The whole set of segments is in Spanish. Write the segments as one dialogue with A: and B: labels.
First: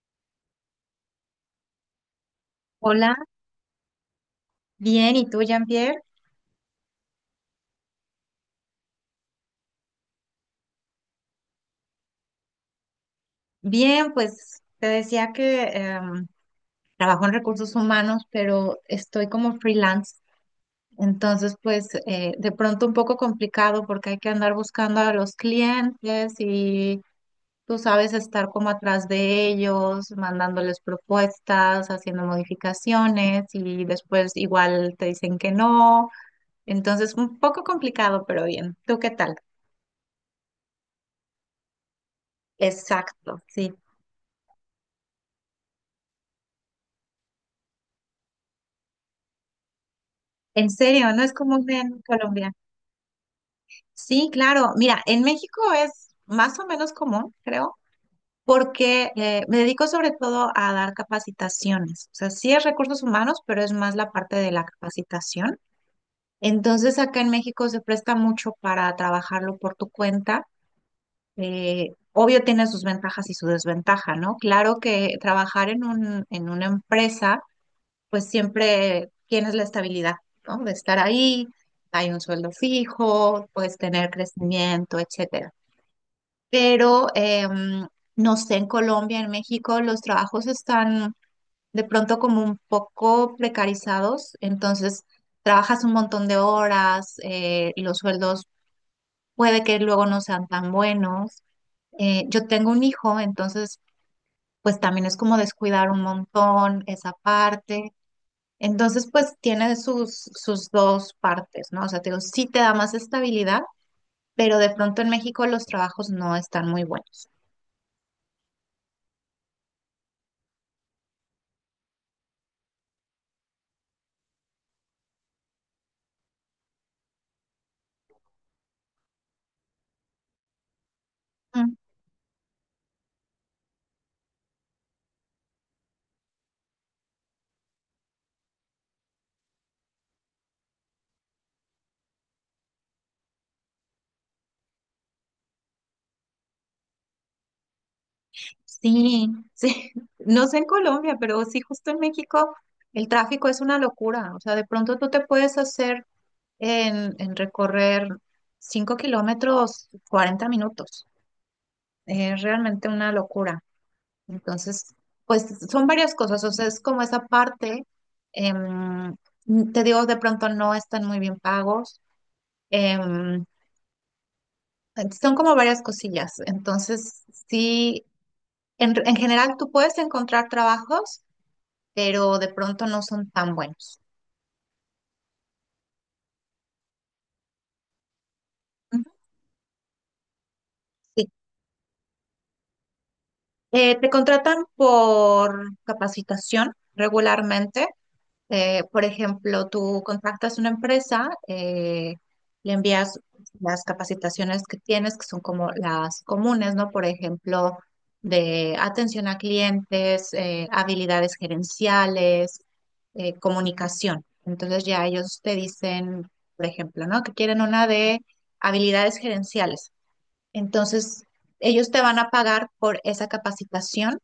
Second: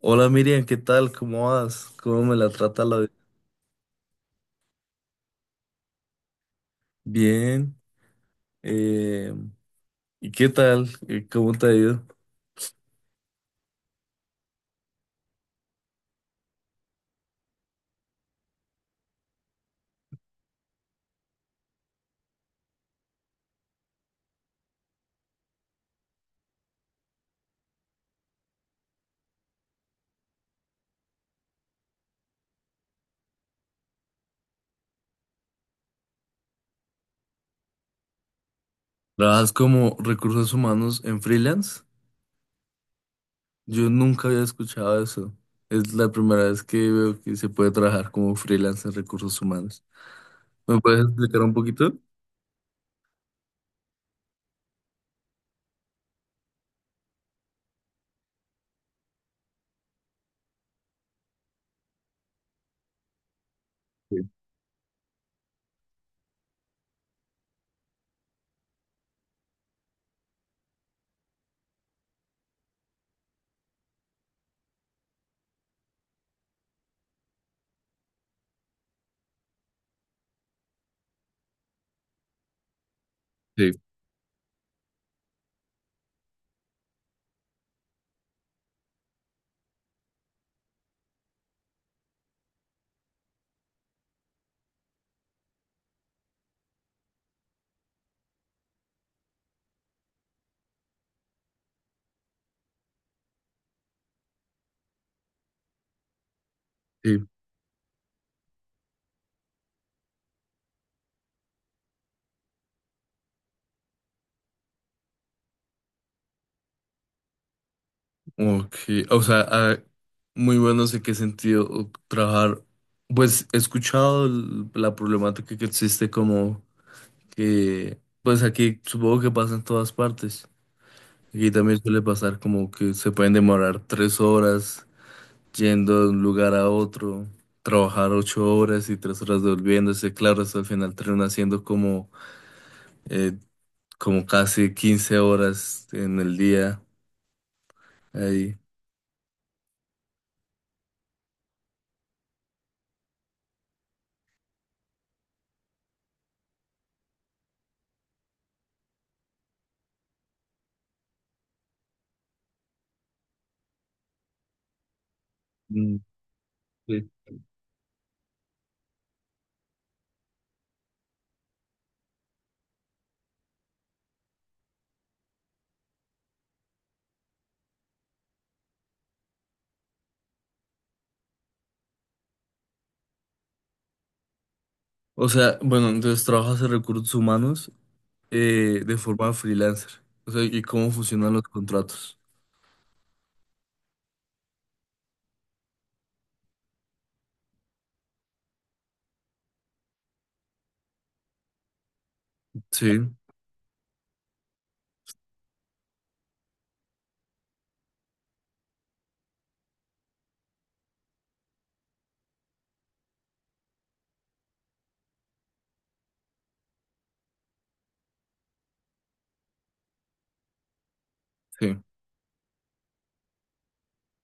A: Hola Miriam, ¿qué tal? ¿Cómo vas? ¿Cómo me la trata la vida?
B: Hola, bien, ¿y tú, Jean-Pierre?
A: Bien. eh, ¿Y qué tal? ¿Cómo te ha ido?
B: Bien, pues te decía que trabajo en recursos humanos, pero estoy como freelance, entonces pues de pronto un poco complicado porque hay que andar buscando a los clientes y tú sabes estar como atrás de ellos, mandándoles propuestas, haciendo modificaciones y después igual te dicen que no, entonces un poco complicado, pero bien. ¿Tú qué tal?
A: ¿Trabajas como recursos humanos en freelance?
B: Exacto, sí.
A: Yo nunca había escuchado eso. Es la primera vez que veo que se puede trabajar como freelance en recursos humanos.
B: En
A: ¿Me puedes
B: serio, no es
A: explicar un
B: común
A: poquito?
B: en Colombia. Sí, claro. Mira, en México es más o menos común, creo, porque me dedico sobre todo a dar capacitaciones. O sea, sí es recursos humanos, pero es más la
A: Sí,
B: parte de la capacitación. Entonces, acá en México se presta mucho para trabajarlo por tu cuenta. Obvio tiene sus ventajas y su desventaja, ¿no? Claro que trabajar en en una empresa pues siempre tienes la estabilidad, ¿no? De estar ahí, hay un sueldo fijo,
A: sí,
B: puedes tener crecimiento, etcétera. Pero no sé, en Colombia, en México, los trabajos están de pronto como un poco precarizados, entonces trabajas un montón de horas, y los sueldos puede que luego no sean tan buenos. Yo tengo un hijo, entonces pues también es como descuidar un montón esa
A: sí.
B: parte. Entonces, pues tiene sus dos partes, ¿no? O sea, te digo, sí te da más estabilidad, pero de pronto en México los trabajos no están muy buenos.
A: Ok, o sea, ah, muy bueno, sé qué sentido trabajar. Pues he escuchado la problemática que existe como que pues aquí supongo que pasa en todas partes. Aquí
B: Mm.
A: también suele pasar como que se pueden demorar 3 horas yendo de un lugar a otro, trabajar 8 horas y 3 horas devolviéndose. Claro, eso al final termina haciendo eh, como casi 15 horas en el día ahí.
B: Sí, sí. No sé en Colombia, pero sí, justo en México el tráfico es una locura. O sea, de pronto tú te puedes hacer en recorrer 5 kilómetros 40 minutos. Es realmente una locura. Entonces, pues son
A: Mm,
B: varias cosas, o sea, es como
A: sí.
B: esa parte, em, te digo, de pronto no están muy bien pagos, em, son como varias cosillas, entonces sí, en general tú puedes encontrar trabajos, pero de pronto no son tan buenos.
A: O sea, bueno, entonces trabajas en recursos humanos de
B: Ujú.
A: forma freelancer. O sea, ¿y cómo
B: Sí.
A: funcionan los contratos?
B: Te contratan por capacitación regularmente. Por ejemplo, tú contactas una empresa, le
A: Sí,
B: envías las capacitaciones que tienes, que son como las comunes, ¿no? Por ejemplo, de atención a clientes, habilidades gerenciales, comunicación. Entonces ya ellos te dicen, por ejemplo, ¿no? Que quieren una de habilidades gerenciales. Entonces,
A: sí.
B: ellos te van a pagar por esa capacitación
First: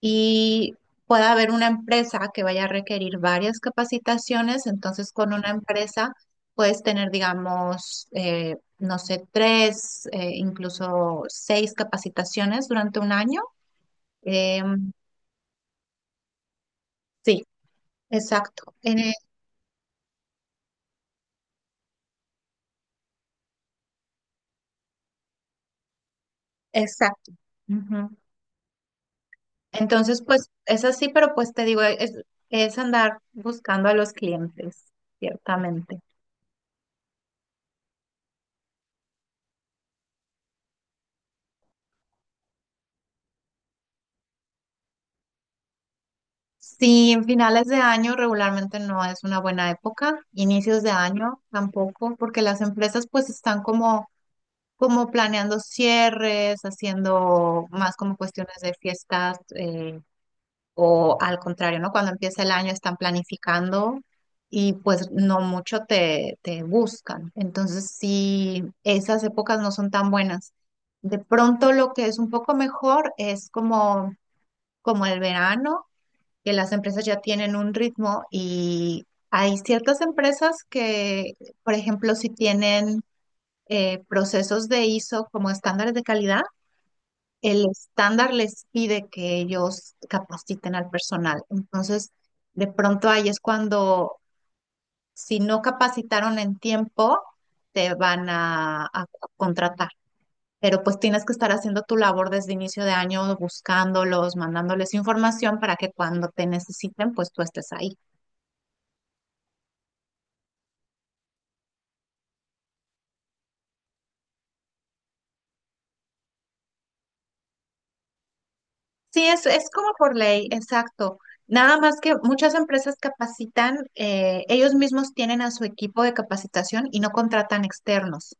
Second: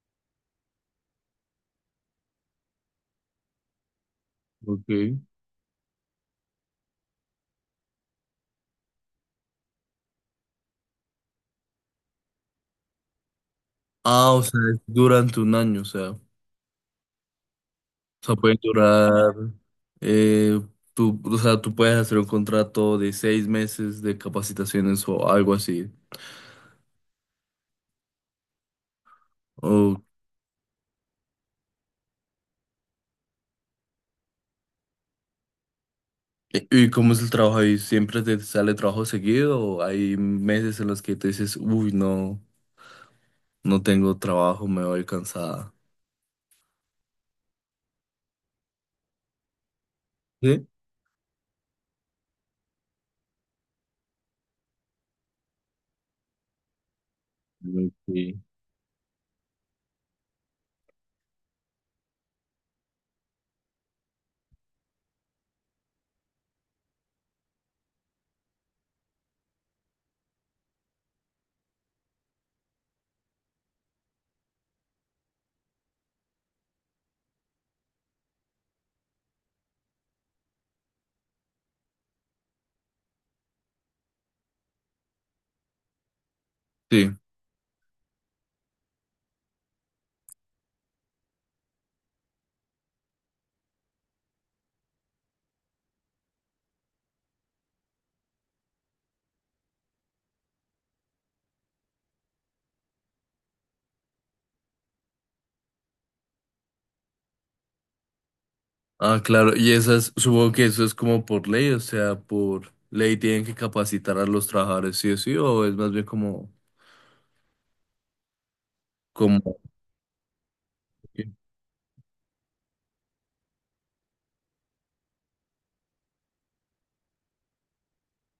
B: y pueda haber una empresa que vaya a requerir varias capacitaciones, entonces
A: Ok.
B: con una empresa puedes tener, digamos, no sé, tres, incluso seis capacitaciones durante un año.
A: Ah, o sea, es
B: Em,
A: durante un año, o sea,
B: sí,
A: puede
B: exacto,
A: durar, eh, tú puedes hacer un contrato de 6 meses de capacitaciones o algo así.
B: exacto. Ujú.
A: O,
B: Entonces, pues es así, pero pues te digo, es andar buscando a los clientes, ciertamente.
A: ¿Y cómo es el trabajo ahí? ¿Siempre te sale trabajo seguido o hay meses en los que te dices, uy, no, no tengo trabajo, me voy cansada?
B: Sí, en finales de año regularmente no es una buena época,
A: ¿Sí?
B: inicios de año tampoco, porque las empresas pues están como, como planeando cierres, haciendo
A: Mm,
B: más como
A: sí.
B: cuestiones de fiestas, o al contrario, ¿no? Cuando empieza el año están planificando y pues no mucho te buscan. Entonces sí, esas épocas no son tan buenas. De pronto lo que es un poco mejor es como, como el verano que las empresas ya tienen un ritmo y hay ciertas empresas que, por ejemplo, si tienen procesos de ISO como estándares de calidad,
A: Sí.
B: el estándar les pide que ellos capaciten al personal. Entonces, de pronto ahí es cuando, si no capacitaron en tiempo, te van a contratar. Pero pues tienes que estar haciendo tu labor desde inicio de año, buscándolos, mandándoles información para que cuando te necesiten, pues tú estés ahí.
A: Ah, claro, y esas, supongo que eso es como por ley, o sea, por ley tienen que capacitar a los trabajadores, sí o sí, o es más bien como...
B: Sí,
A: como
B: es como por ley, exacto.
A: Sí.
B: Nada más que muchas empresas capacitan, ellos mismos tienen a su equipo de capacitación y no contratan externos,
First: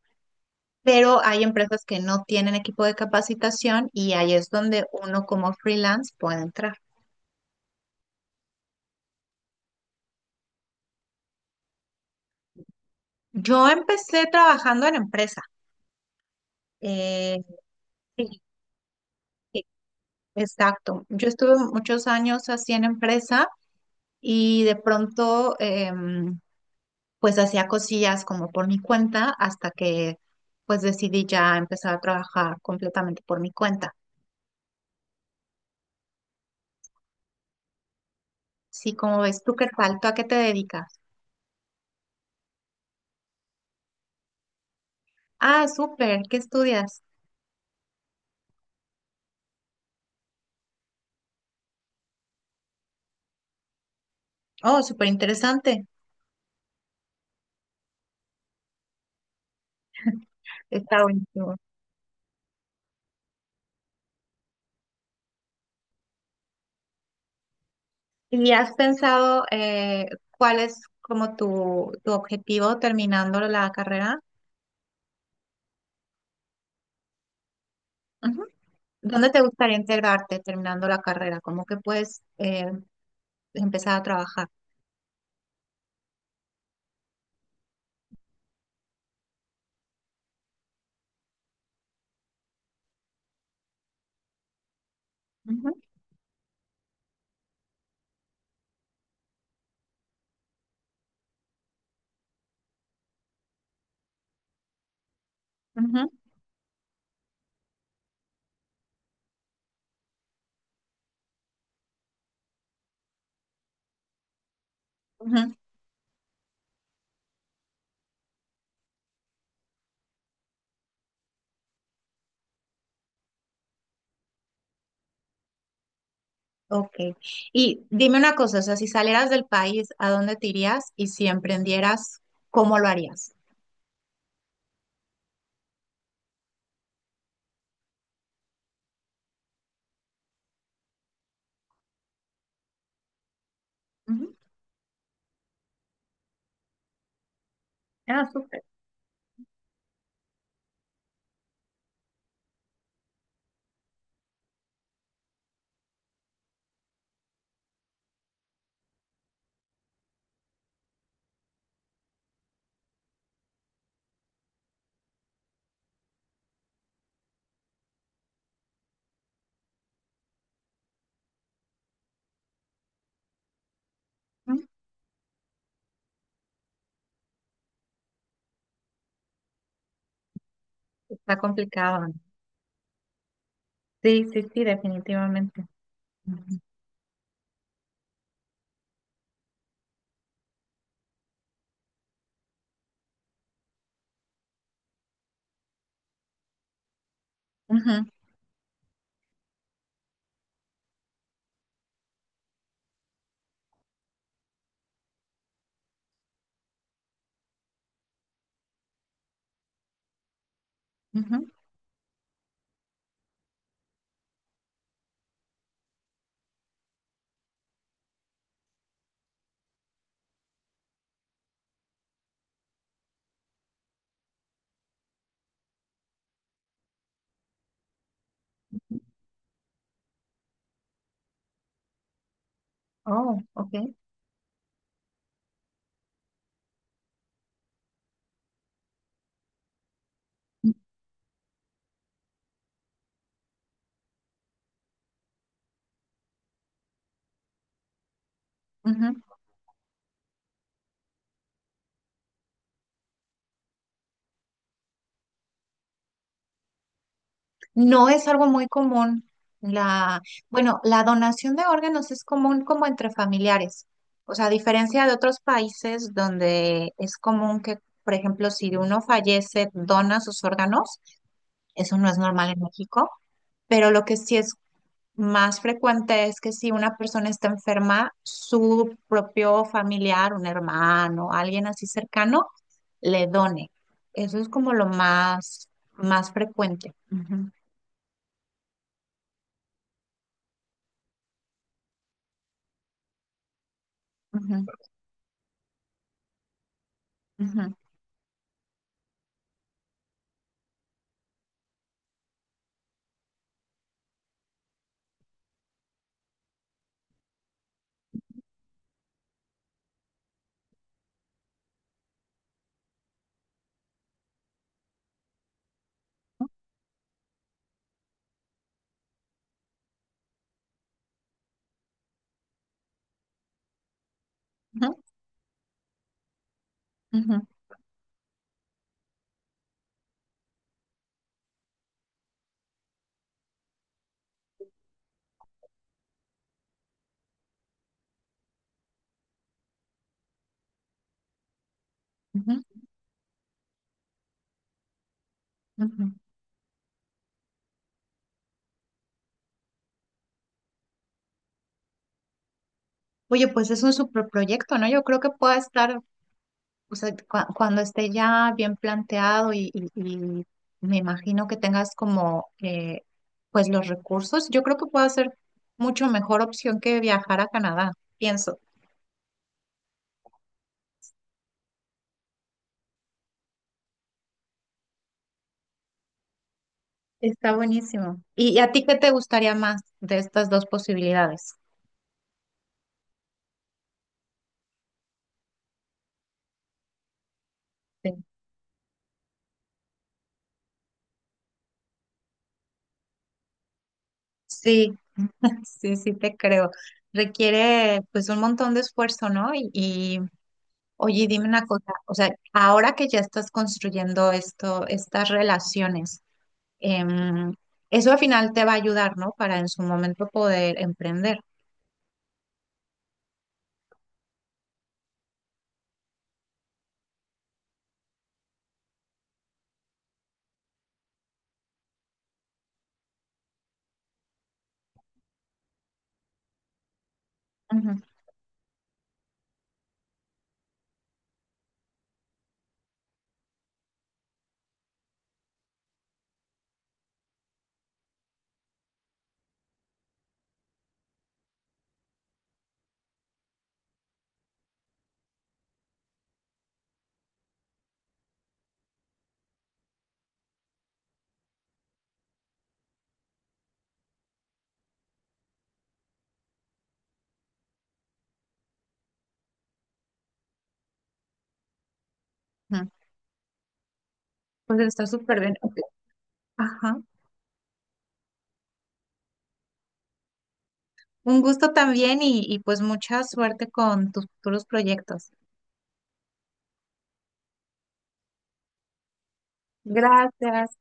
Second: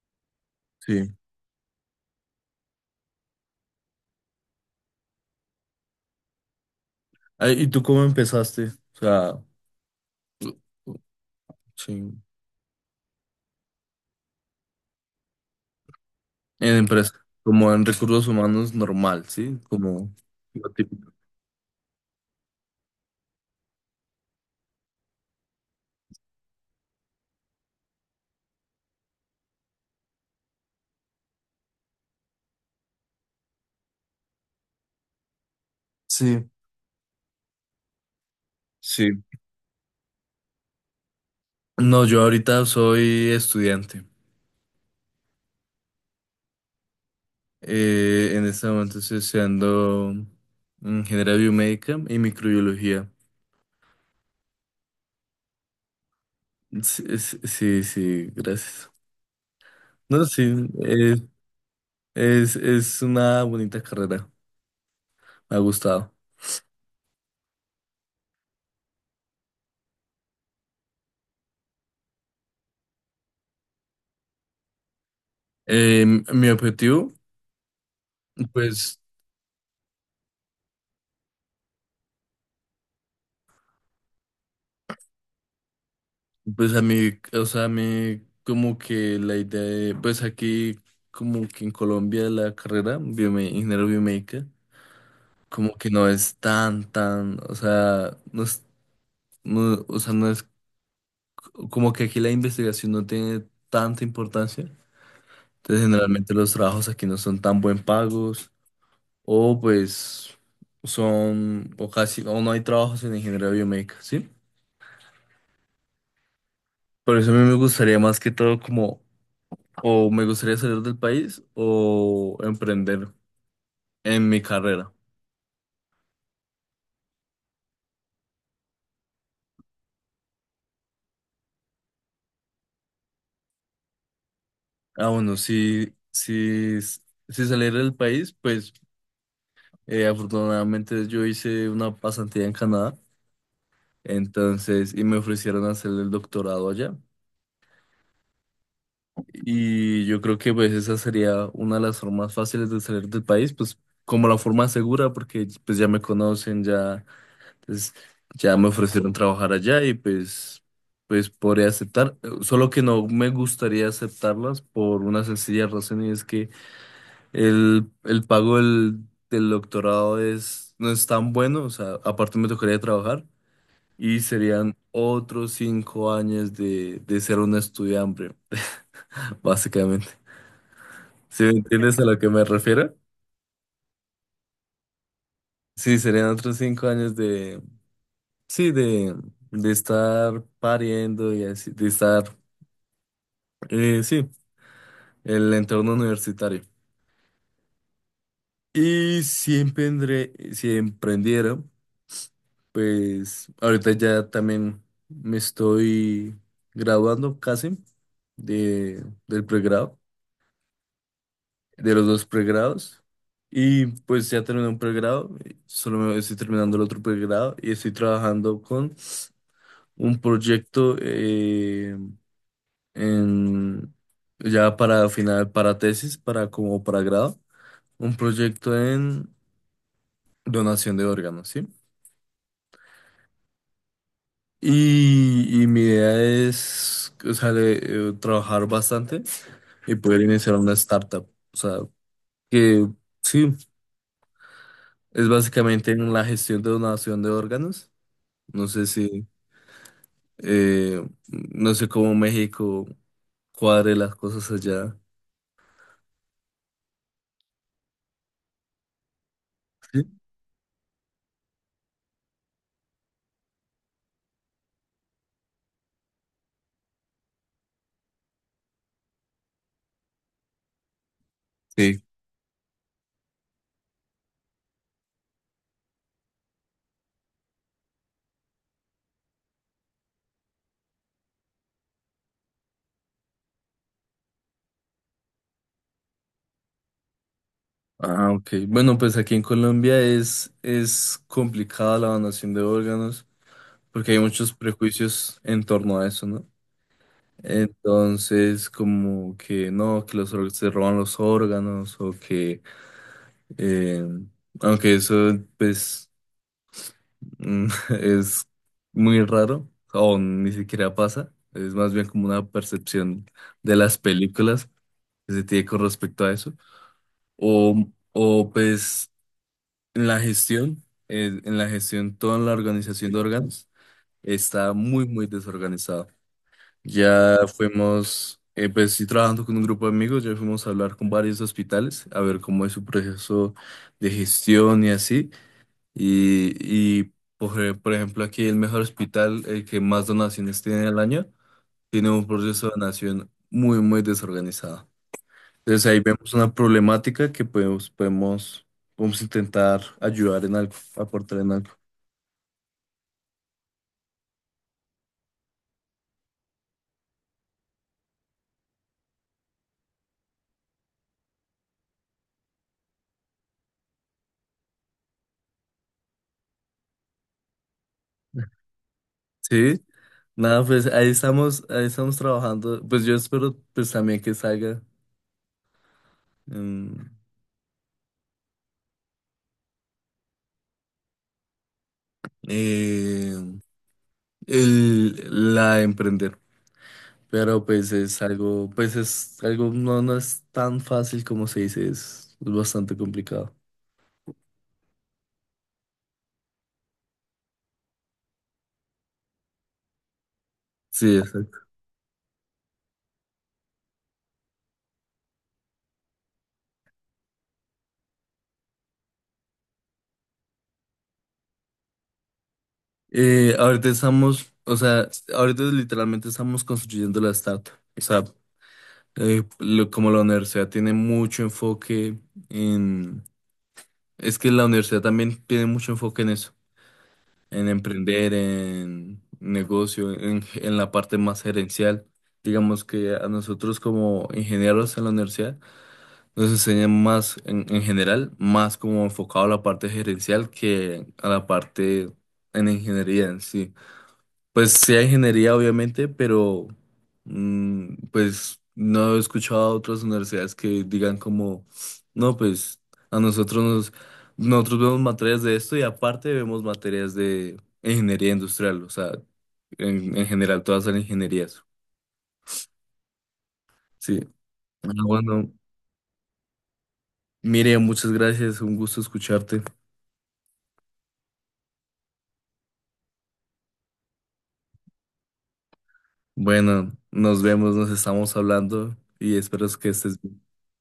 A: Sí.
B: pero hay empresas que no tienen equipo de capacitación y ahí es donde uno como freelance puede entrar.
A: Ah, ¿y tú cómo empezaste? O sea, sí, en
B: Yo empecé trabajando en empresa.
A: empresa,
B: eh,
A: como en recursos
B: sí,
A: humanos normal, ¿sí?
B: sí,
A: Como lo
B: exacto.
A: típico.
B: Yo estuve muchos años así en empresa y de pronto pues hacía cosillas como por mi cuenta hasta que pues decidí ya empezar a trabajar completamente por mi cuenta.
A: Sí.
B: Sí,
A: Sí.
B: como ves, ¿tú qué tal? ¿Tú a qué te dedicas?
A: No, yo ahorita soy estudiante.
B: Ah, súper, ¿qué estudias?
A: En este momento estoy estudiando ingeniería biomédica y microbiología.
B: Oh, súper interesante.
A: Sí, sí, sí, gracias. No, sí,
B: Está
A: es,
B: buenísimo.
A: es, es una bonita carrera. Me ha gustado.
B: ¿Y has pensado, cuál es como tu objetivo terminando la carrera?
A: Eh, Mi objetivo,
B: Ujú.
A: pues.
B: ¿Dónde te gustaría integrarte terminando la carrera? ¿Cómo que puedes empezar a trabajar?
A: Pues a mí, o sea, a mí como que la idea de, pues aquí como que en Colombia la carrera biome ingeniero biomédica
B: Ujú,
A: como que no es tan, tan, o sea, no es, no, o sea, no es como que aquí la investigación no tiene tanta importancia. Entonces
B: ujú,
A: generalmente los trabajos aquí no son tan buen pagos o pues son, o casi, o no hay trabajos en ingeniería biomédica, ¿sí?
B: ujú.
A: Por eso a mí me gustaría más que todo como O me gustaría salir del país o emprender en mi carrera.
B: Ok. Y dime una cosa, o sea, si salieras del país, ¿a dónde te irías? Y si emprendieras, ¿cómo lo harías?
A: Ah, bueno, si salir del país, pues afortunadamente yo hice una pasantía en Canadá,
B: Ujú.
A: entonces, y me ofrecieron hacer el doctorado allá.
B: Ah, súper.
A: Y yo creo que pues esa sería una de las formas fáciles de salir del país, pues como la forma segura, porque pues ya me conocen, ya. Entonces, ya me ofrecieron trabajar allá y pues, pues podría aceptar, solo que no me gustaría aceptarlas por una sencilla razón y es que el pago del doctorado no es tan bueno, o sea, aparte me tocaría trabajar y
B: Ujú.
A: serían otros 5 años de ser un estudiante, básicamente.
B: Está
A: ¿Sí me entiendes a
B: complicado.
A: lo que me refiero?
B: Sí, sí, sí, definitivamente.
A: Sí, serían otros
B: Ujú.
A: cinco años sí, de estar pariendo y así, de estar. Sí, el entorno universitario.
B: Ujú,
A: Y si si emprendiera, pues ahorita ya también me estoy graduando casi de, del pregrado,
B: ujú.
A: de los dos pregrados. Y pues ya terminé un pregrado, solo me estoy terminando el otro pregrado y estoy trabajando con un proyecto en, ya para final, para tesis, para como para grado, un proyecto en donación de órganos, ¿sí?
B: Oh, ok.
A: Y mi idea es, o sea, trabajar bastante y poder iniciar una startup. O sea, que sí, es básicamente en la gestión de donación de órganos. No sé
B: Ujú.
A: si, no sé cómo México cuadre las cosas allá.
B: No es algo muy común.
A: Sí.
B: La, bueno, la donación de órganos es común como entre familiares. O sea, a diferencia de otros países donde es común que, por ejemplo, si uno fallece, dona sus órganos. Eso
A: Sí.
B: no es normal en México, pero lo que sí es más frecuente es que si una persona está enferma, su propio familiar, un hermano, alguien así cercano, le done. Eso es como lo más, más frecuente. Ujú,
A: Ah, ok. Bueno, pues aquí en Colombia es complicada la donación de órganos porque hay muchos
B: ujú,
A: prejuicios en torno a eso, ¿no?
B: ujú,
A: Entonces, como que no, que los se roban los órganos o que, eh, aunque eso pues mm, es muy raro o ni siquiera pasa, es más bien como una percepción de las películas que se tiene con respecto a eso. O pues en la gestión, en la gestión, toda la organización de órganos está
B: ujú,
A: muy, muy desorganizado. Ya
B: ujú,
A: fuimos, pues sí, trabajando con un grupo de amigos, ya fuimos a hablar con varios hospitales, a ver cómo es su proceso de gestión y así. Y por ejemplo, aquí el mejor hospital, el que más donaciones tiene al año, tiene un
B: ujú,
A: proceso de donación muy, muy desorganizado. Entonces ahí
B: ujú.
A: vemos una problemática que podemos intentar ayudar en algo, aportar en algo.
B: Oye, pues es un super proyecto, ¿no? Yo creo que puede estar. O sea, cuando esté ya bien planteado y me imagino que tengas como, pues los recursos, yo creo que puede ser mucho mejor opción que viajar a Canadá, pienso.
A: Sí, nada, pues ahí estamos trabajando. Pues yo espero pues también que salga. em,
B: Está buenísimo. Y a ti qué te gustaría más de estas dos posibilidades?
A: eh, la de emprender. Pero
B: Sí,
A: pues es algo, no, no es tan fácil como se dice, es bastante complicado.
B: sí, sí, sí te creo. Requiere pues un montón de esfuerzo, ¿no?
A: Sí,
B: Oye, dime
A: exacto.
B: una cosa, o sea, ahora que ya estás construyendo esto, estas relaciones, em, eso al final te va a ayudar, ¿no? Para en su momento poder emprender.
A: Ahorita estamos, o sea, ahorita literalmente estamos construyendo la startup. O sea, como la universidad tiene mucho enfoque en, es que la universidad también tiene mucho enfoque en eso. En
B: Ujú,
A: emprender, en negocio, en la parte más gerencial. Digamos que a nosotros como ingenieros en la universidad nos enseñan más en general, más como enfocado a la parte gerencial que a la parte en ingeniería en sí. Pues sí hay ingeniería, obviamente, pero pues no he escuchado a otras universidades que digan como, no, pues a nosotros nosotros vemos materias de esto y aparte vemos materias de ingeniería industrial, o sea, en general todas son ingenierías.
B: ujú.
A: Sí.
B: Pues
A: Ah,
B: está súper
A: bueno,
B: bien. Ok. Ajá.
A: Miriam, muchas gracias, un gusto escucharte.
B: Un gusto también y pues mucha suerte con tus futuros proyectos.
A: Bueno, nos vemos, nos estamos hablando y espero que estés
B: Gracias.